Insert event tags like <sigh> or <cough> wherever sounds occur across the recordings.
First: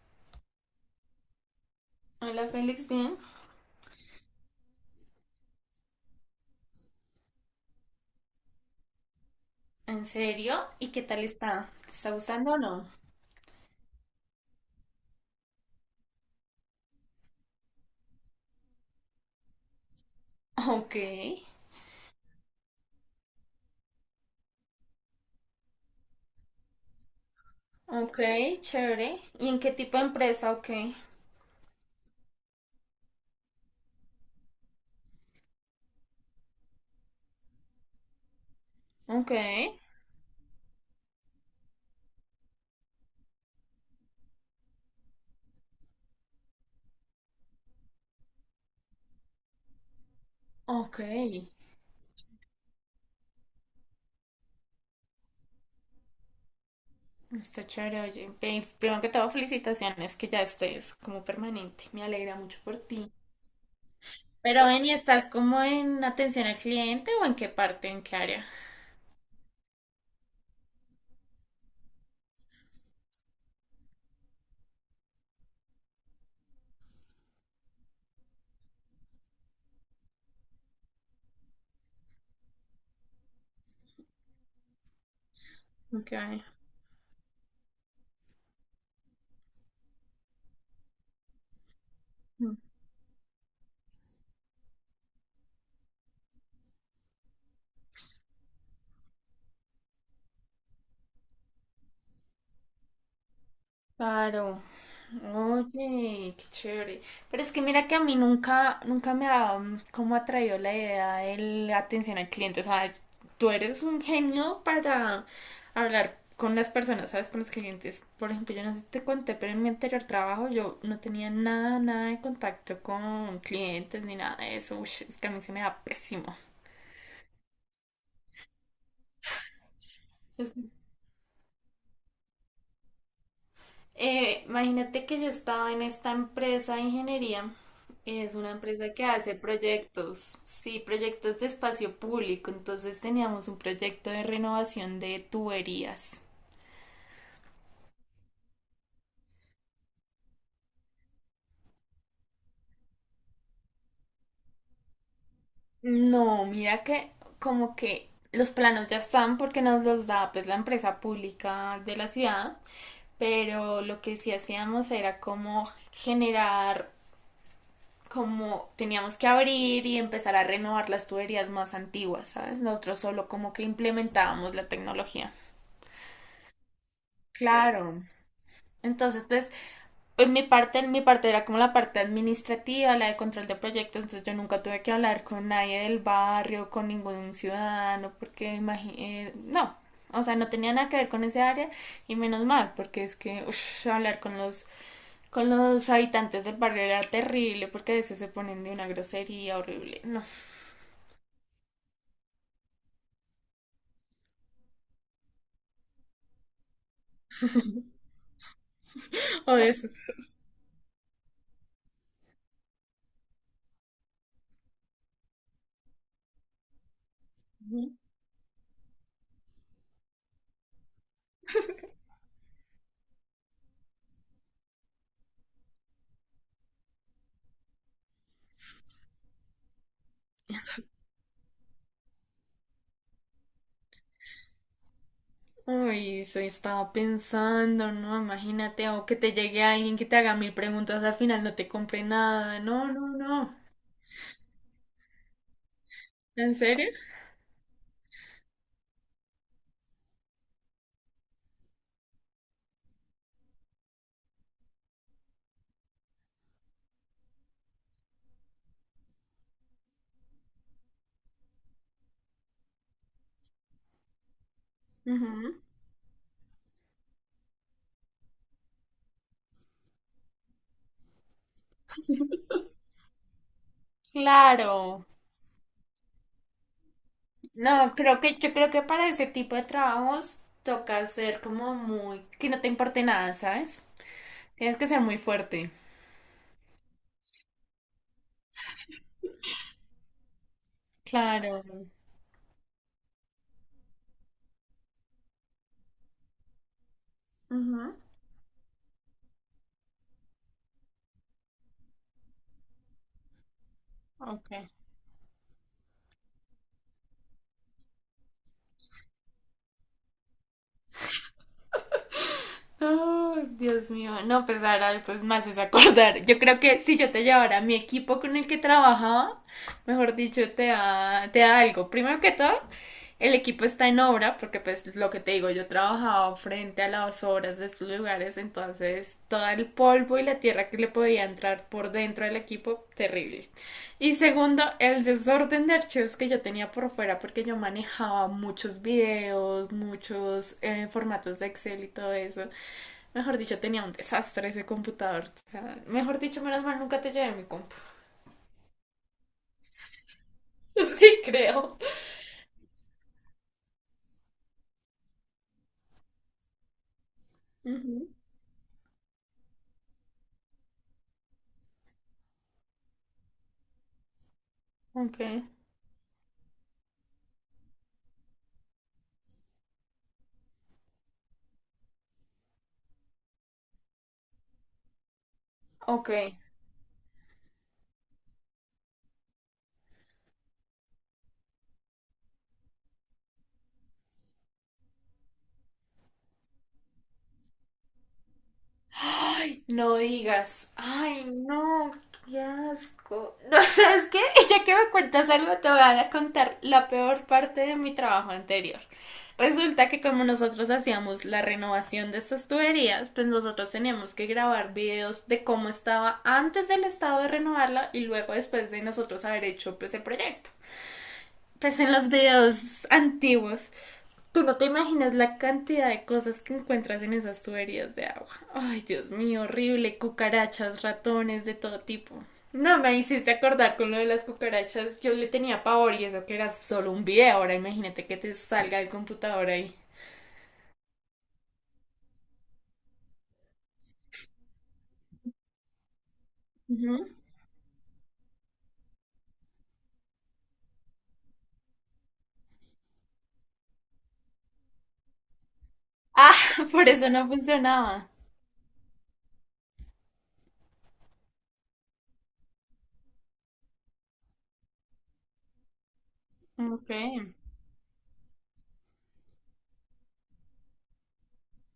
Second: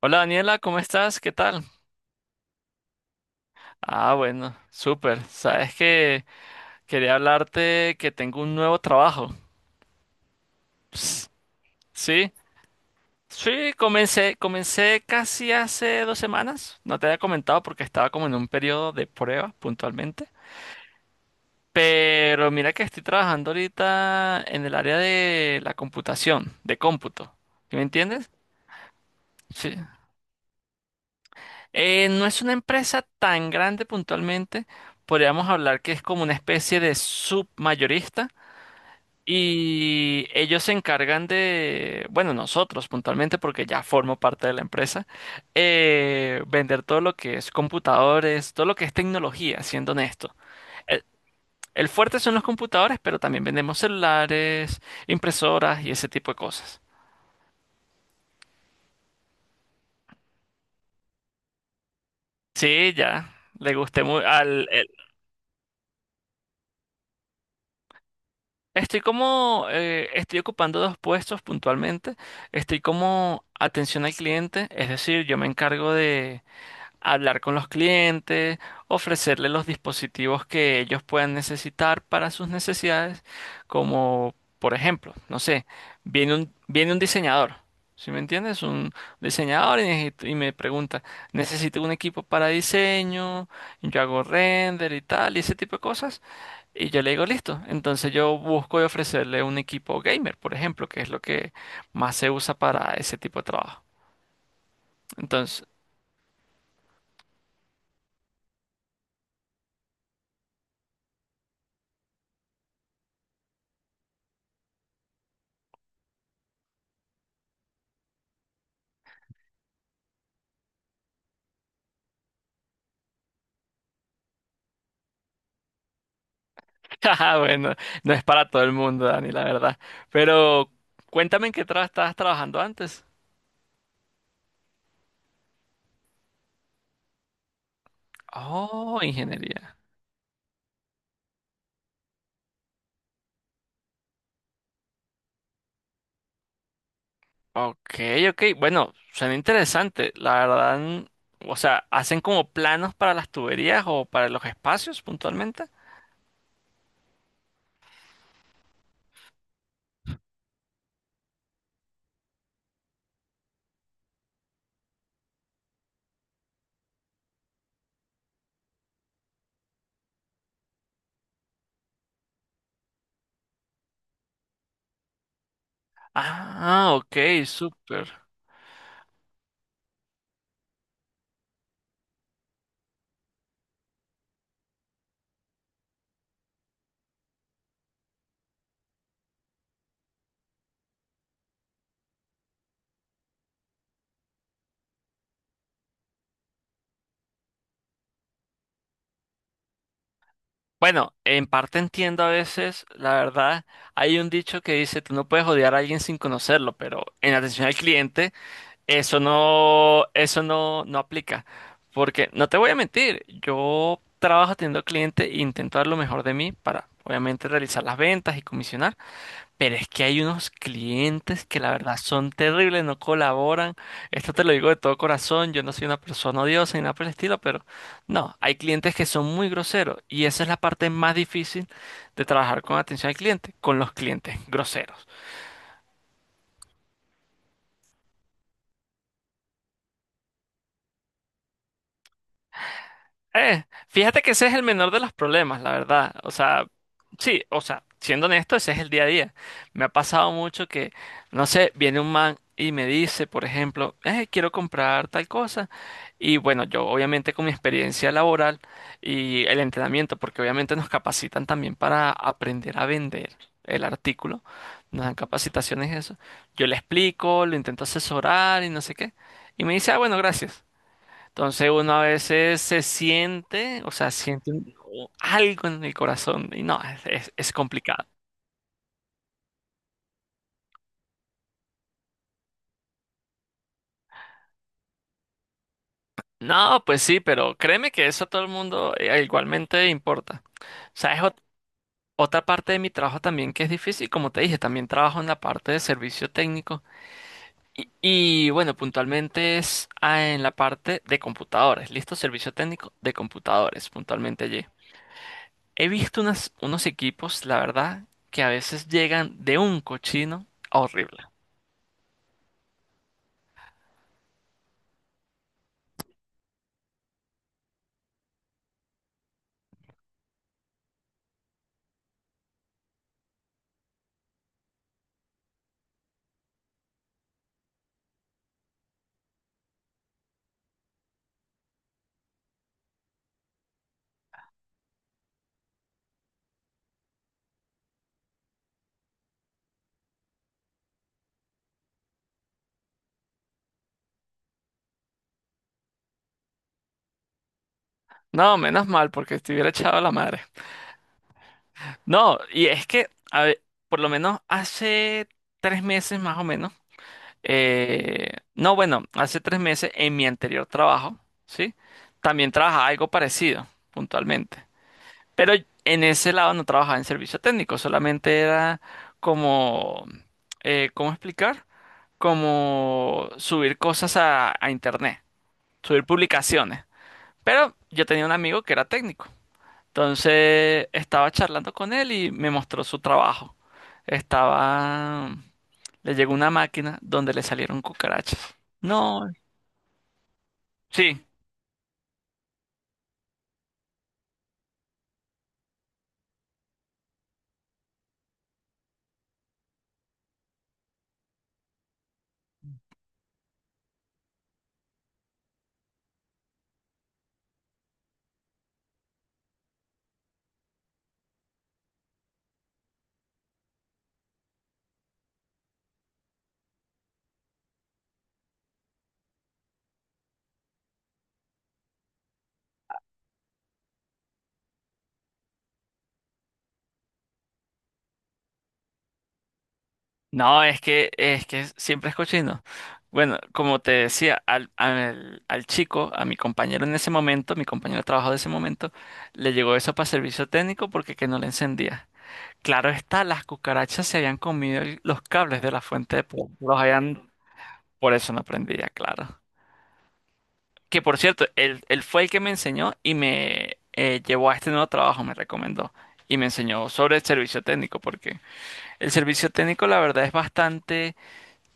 Hola Daniela, ¿cómo estás? ¿Qué tal? Hola Félix, bien. Ah, bueno, súper. Sabes que quería hablarte que tengo un nuevo trabajo. ¿En serio? ¿Y qué tal Ps, está? ¿Te está sí, gustando o no? sí, comencé casi hace 2 semanas. No te había comentado porque estaba como en un periodo de prueba puntualmente. Ok, Pero mira que estoy trabajando ahorita en el área de la computación, de cómputo. ¿Sí me ok, entiendes? chévere. ¿Y en qué Sí. tipo de empresa? Ok, No es una empresa tan grande puntualmente. Podríamos hablar que es como una especie de submayorista. ok, Y ellos se encargan de, bueno, nosotros puntualmente, porque ya formo parte de la empresa, vender todo lo que es computadores, todo lo que es tecnología, siendo honesto. ok. El, el fuerte son los computadores, pero también vendemos celulares, impresoras y ese tipo de cosas. Está chévere, oye. Primero que todo, felicitaciones que ya estés como permanente. Me alegra mucho por Sí, ti. ya, le gusté muy Pero al... ven, ¿y estás como en atención al cliente o en qué parte, en qué área? Estoy como, estoy ocupando dos puestos puntualmente. Estoy como atención al cliente, es decir, yo me encargo de hablar con los clientes, ofrecerles los dispositivos que ellos puedan necesitar para sus necesidades, como por ejemplo, no sé, Ok. Viene un diseñador, ¿sí me entiendes? Un diseñador y, y me pregunta, necesito un equipo para mm, diseño, yo hago render y tal, y ese tipo de cosas, y yo le digo, listo, entonces yo busco y ofrecerle un equipo gamer, por ejemplo, que es lo que más se usa para ese tipo de trabajo. Claro. Oye, qué chévere. Pero es que mira que a mí nunca me ha como atraído la idea de la atención al cliente. O sea, tú eres un genio para hablar con las personas, ¿sabes? Con los clientes. Por ejemplo, yo no sé si te conté, pero en mi anterior trabajo yo no tenía nada de contacto con clientes ni nada de eso. Ush, es que a mí se me da pésimo. <laughs> Ajá, bueno, no es para todo el mundo, Dani, la verdad. Pero cuéntame en qué estabas trabajando antes. Imagínate que yo estaba en esta empresa de ingeniería. Es una empresa Oh, que hace ingeniería. proyectos, sí, proyectos de espacio público. Entonces teníamos un proyecto de renovación de tuberías. Ok, ok. Bueno, suena interesante. La verdad, o sea, ¿hacen como planos para las tuberías o para los espacios puntualmente? No, mira que como que los planos ya están porque nos los da pues la empresa pública de la ciudad, pero lo que sí hacíamos era como generar como teníamos que abrir y empezar a renovar las tuberías más antiguas, ¿sabes? Nosotros solo como que implementábamos la tecnología. Ah, ok, Claro. súper. Entonces, pues, en mi parte era como la parte administrativa, la de control de proyectos, entonces yo nunca tuve que hablar con nadie del barrio, con ningún ciudadano, porque imagínate, no, o sea, no tenía nada que ver con ese área, y menos mal, porque es que uff, hablar con los habitantes del barrio era terrible porque a veces se ponen de una grosería horrible. No. Bueno, en parte entiendo a veces, la verdad, hay un dicho que dice, tú no puedes odiar a alguien sin conocerlo, pero en atención al cliente. O eso. Eso no, no aplica. Porque no te voy a mentir, yo trabajo atendiendo al cliente e intento dar lo mejor de mí para, obviamente, realizar las ventas y comisionar. Pero es que hay unos clientes que la verdad son terribles, no colaboran. Esto te lo digo de todo corazón. Yo no soy una persona odiosa ni nada por el estilo, pero no, hay clientes que son muy groseros. Y esa es la parte más difícil de trabajar con atención al cliente, con los clientes groseros. Uy, eso estaba pensando, ¿no? Imagínate, o que te llegue alguien que te haga mil preguntas, al final no te compre nada. No, no, no. Fíjate que ese es el menor de los problemas, la verdad. O ¿En sea, serio? sí, o sea, siendo honesto, ese es el día a día. Me ha pasado mucho que, no sé, viene un man y me dice, por ejemplo, quiero comprar tal cosa. Y bueno, yo obviamente con mi experiencia laboral y el entrenamiento, porque obviamente nos capacitan también para aprender a vender el artículo, nos dan Ujú. capacitaciones y eso. Yo le explico, lo intento asesorar y no sé qué. Y me dice, ah, bueno, gracias. Entonces uno a veces se siente, o sea, Claro. algo en el corazón y no, es No, complicado. creo que yo creo que para ese tipo de trabajos toca ser como muy, que no te importe nada, ¿sabes? Tienes que ser muy fuerte. No, pues sí, pero créeme que eso a todo el mundo igualmente importa. O sea, Claro. otra parte de mi trabajo también que es difícil, como te dije, también trabajo en la parte de servicio técnico Ujú. y, bueno, puntualmente es en la parte de computadores, listo, servicio técnico de computadores, puntualmente Ok. allí. He visto unos equipos, la verdad, que a veces llegan de un cochino horrible. Oh, Dios mío, no, pues ahora pues más es acordar. Yo creo que si yo te llevara mi equipo con el que trabajaba, mejor dicho, te da algo. Primero que todo, el equipo está en obra, porque pues lo que te digo, yo trabajaba frente a las obras de estos lugares, entonces todo el polvo y la tierra que le podía entrar por dentro del equipo, terrible. Y segundo, el desorden de archivos que yo tenía por fuera, porque yo manejaba muchos videos, muchos formatos de Excel y todo eso. Mejor dicho, tenía un desastre ese computador. O sea, mejor dicho, menos mal nunca te llevé mi compu. No, menos mal, porque estuviera echado la madre. <laughs> Sí, creo. No, y es que, a ver, por lo menos hace 3 meses más o menos, Ujú. No, bueno, hace 3 meses en mi anterior trabajo, ¿sí? También trabajaba algo parecido, puntualmente. Ok. Pero en ese lado no trabajaba en servicio técnico, solamente era como, ¿cómo explicar? Como subir cosas a internet, subir Ok. publicaciones. Pero yo tenía un amigo que era técnico. Entonces estaba charlando con él y me mostró su trabajo. Estaba... Le llegó una máquina donde le salieron cucarachas. No, Ay, no digas. sí. Ay, no, qué asco. No. <laughs> ¿Sabes qué? Ya que me cuentas algo, te voy a contar la peor parte de mi trabajo anterior. Resulta que como nosotros hacíamos la renovación de estas tuberías, pues nosotros teníamos que grabar videos de cómo estaba antes del estado de renovarla y luego después de nosotros haber hecho pues el proyecto. Pues en los videos antiguos, tú no te imaginas la cantidad de cosas que encuentras en esas tuberías de agua. Ay, Dios mío, horrible. Cucarachas, ratones, de todo tipo. No me hiciste acordar con lo de las cucarachas. Yo le tenía pavor y eso que era solo un video. Ahora imagínate que te salga el computador ahí. No, es que siempre es cochino. Bueno, como te decía, al chico, a mi compañero en Ujú. ese momento, mi compañero de trabajo de ese momento, le llegó eso para servicio técnico porque que no le encendía. Claro está, las cucarachas se habían comido los cables de la fuente de Ah, poder. <laughs> Los por eso no habían... funcionaba. Por eso no prendía, claro. Que por cierto, él fue el que me enseñó y me llevó a este nuevo trabajo, me recomendó. Y me enseñó Ok. sobre el servicio técnico, porque el servicio técnico la verdad es bastante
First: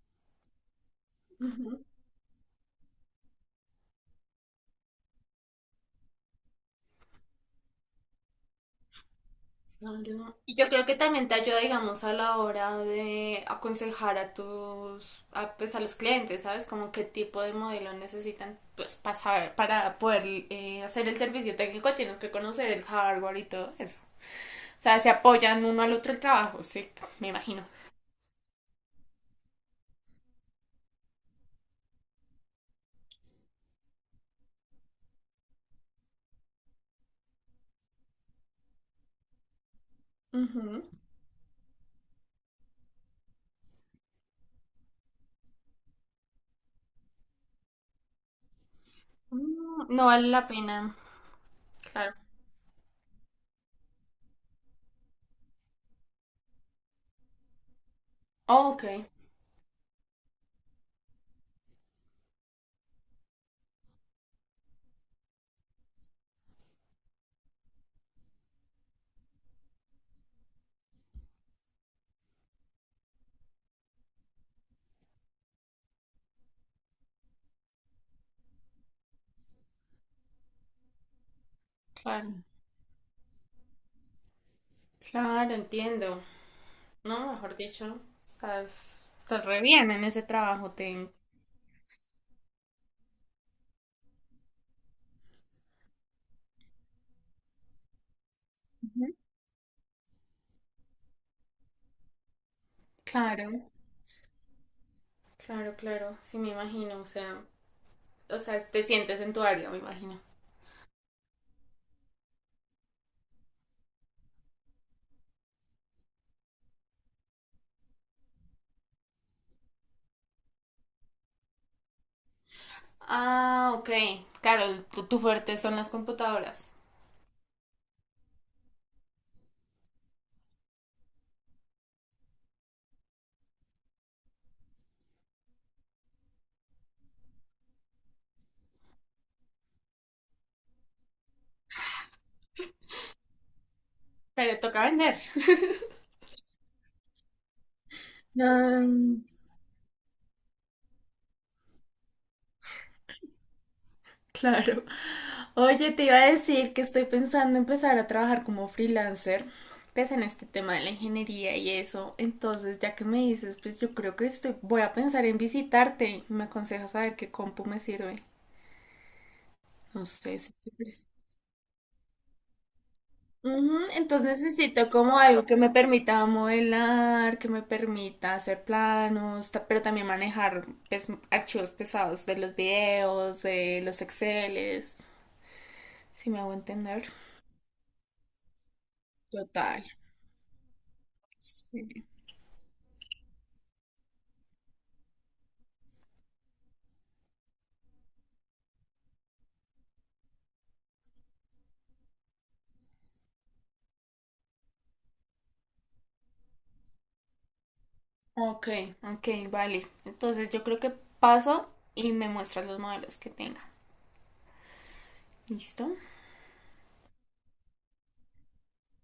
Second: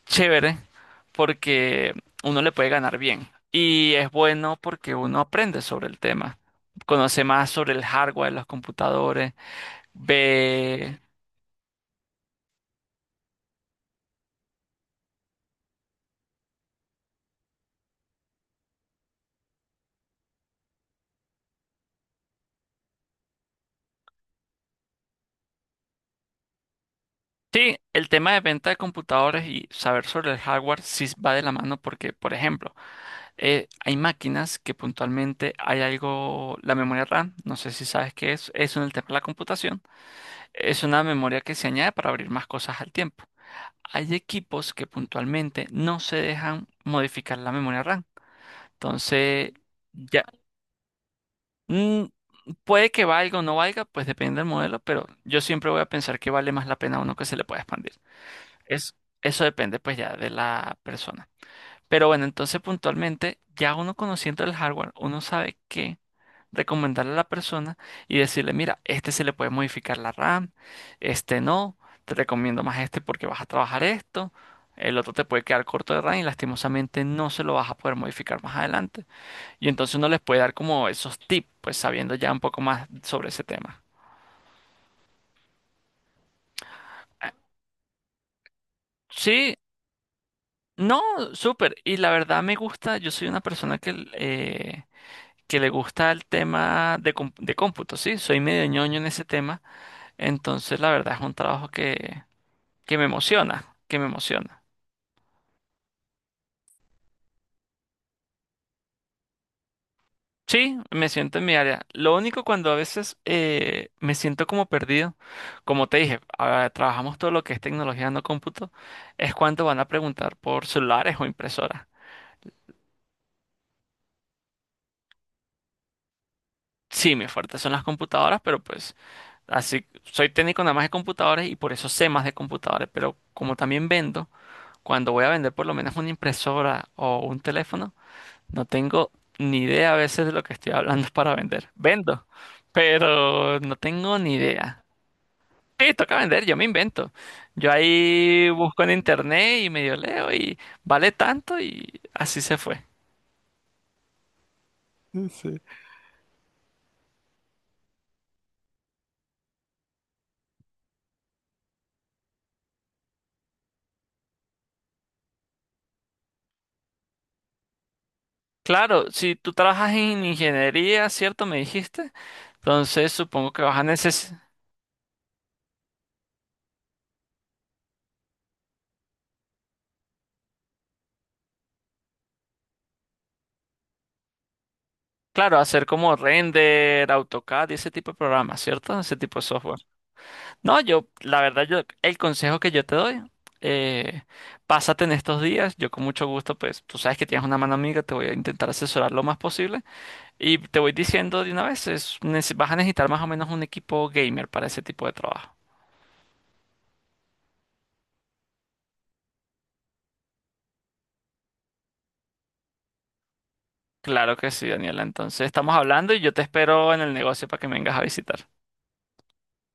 chévere, porque uno le puede ganar bien. Y es bueno porque uno aprende sobre el tema, conoce más sobre el hardware de los computadores, Claro. Y yo creo que ve. también te ayuda, digamos, a la hora de aconsejar a tus, a, pues a los clientes, ¿sabes? Como qué tipo de modelo necesitan, pues para para poder hacer el servicio técnico tienes que conocer el hardware y todo eso. O sea, se apoyan uno al otro el trabajo, sí, me imagino. Sí, el tema de venta de computadores y saber sobre el hardware sí va de la mano porque, por ejemplo, hay máquinas que puntualmente hay algo, la memoria RAM, no sé si sabes qué es en el tema de la computación, Ujú. es una memoria que se añade para abrir más cosas al tiempo. Hay equipos que puntualmente no se dejan modificar la memoria RAM. Entonces, Mm, no ya, vale la pena, mm, claro. puede que valga o no valga, pues depende del modelo, pero yo siempre voy a pensar que vale más la pena uno que se le pueda expandir. Ok, Es, eso depende pues ya de la persona. Pero bueno, entonces puntualmente, ya uno conociendo el hardware, uno sabe qué recomendarle a la persona y decirle, mira, este se le puede modificar la RAM, este no, te recomiendo más este porque vas a trabajar esto, el otro te puede quedar corto de RAM y lastimosamente no se lo vas a poder modificar más adelante. Y entonces uno les puede dar como esos tips, pues sabiendo ya un claro, poco más sobre ese tema. claro, entiendo. No, Ah, mejor dicho, estás sí, re bien en ese trabajo, no, ten. súper. Y la verdad me gusta, yo soy una persona que le gusta el tema de, de cómputo, ¿sí? Soy medio ñoño en ese tema, entonces la verdad es un trabajo que me Claro. emociona, que me emociona. Claro, claro, sí me imagino, o sea, te sientes en tu área, me imagino. Sí, me siento en mi área. Lo único cuando a veces me siento como perdido, como te dije, ah, trabajamos todo lo que es tecnología no cómputo, es cuando van a preguntar por celulares o impresoras. Ah, ok, claro, tu, tu fuerte son las computadoras, Sí, mi fuerte son las computadoras, pero pues así soy técnico nada más de computadores y por eso sé más de computadores, pero como también vendo, cuando voy a vender por lo menos una impresora o un teléfono, no tengo ni idea a veces de lo que estoy hablando <laughs> para vender. Vendo, pero no tengo ni pero idea. toca vender. Sí, toca vender, yo me invento. Yo ahí busco en Mm, internet y medio leo y vale tanto y así se fue. claro. Oye, te iba a decir que estoy pensando empezar a trabajar como freelancer. Pues en este tema de la ingeniería y eso, entonces ya que me dices, pues yo creo que estoy, voy a pensar en visitarte. ¿Me aconsejas saber qué compu me sirve? Claro, si tú trabajas No en sé si te parece. ingeniería, ¿cierto? Me dijiste. Entonces supongo que vas Ujú, a necesitar, entonces necesito como algo que me permita modelar, que me permita hacer planos, pero también manejar pues, archivos pesados de los videos, de los Exceles, claro, hacer como si me hago entender. render, AutoCAD y ese tipo de programas, ¿cierto? Ese tipo de software. Total. No, yo, la verdad, yo, Sí. el consejo que yo te doy, eh, pásate en estos días, yo con mucho gusto, pues, tú sabes que tienes una mano amiga, te voy a intentar asesorar lo más posible y te voy diciendo de una vez, vas a necesitar más o menos un equipo gamer para ese tipo de trabajo. Ok, ok, vale. Entonces yo creo que paso y me muestras los modelos que tenga. Claro que sí, Daniela, entonces estamos ¿Listo? hablando y yo te espero en el negocio para que me vengas a visitar.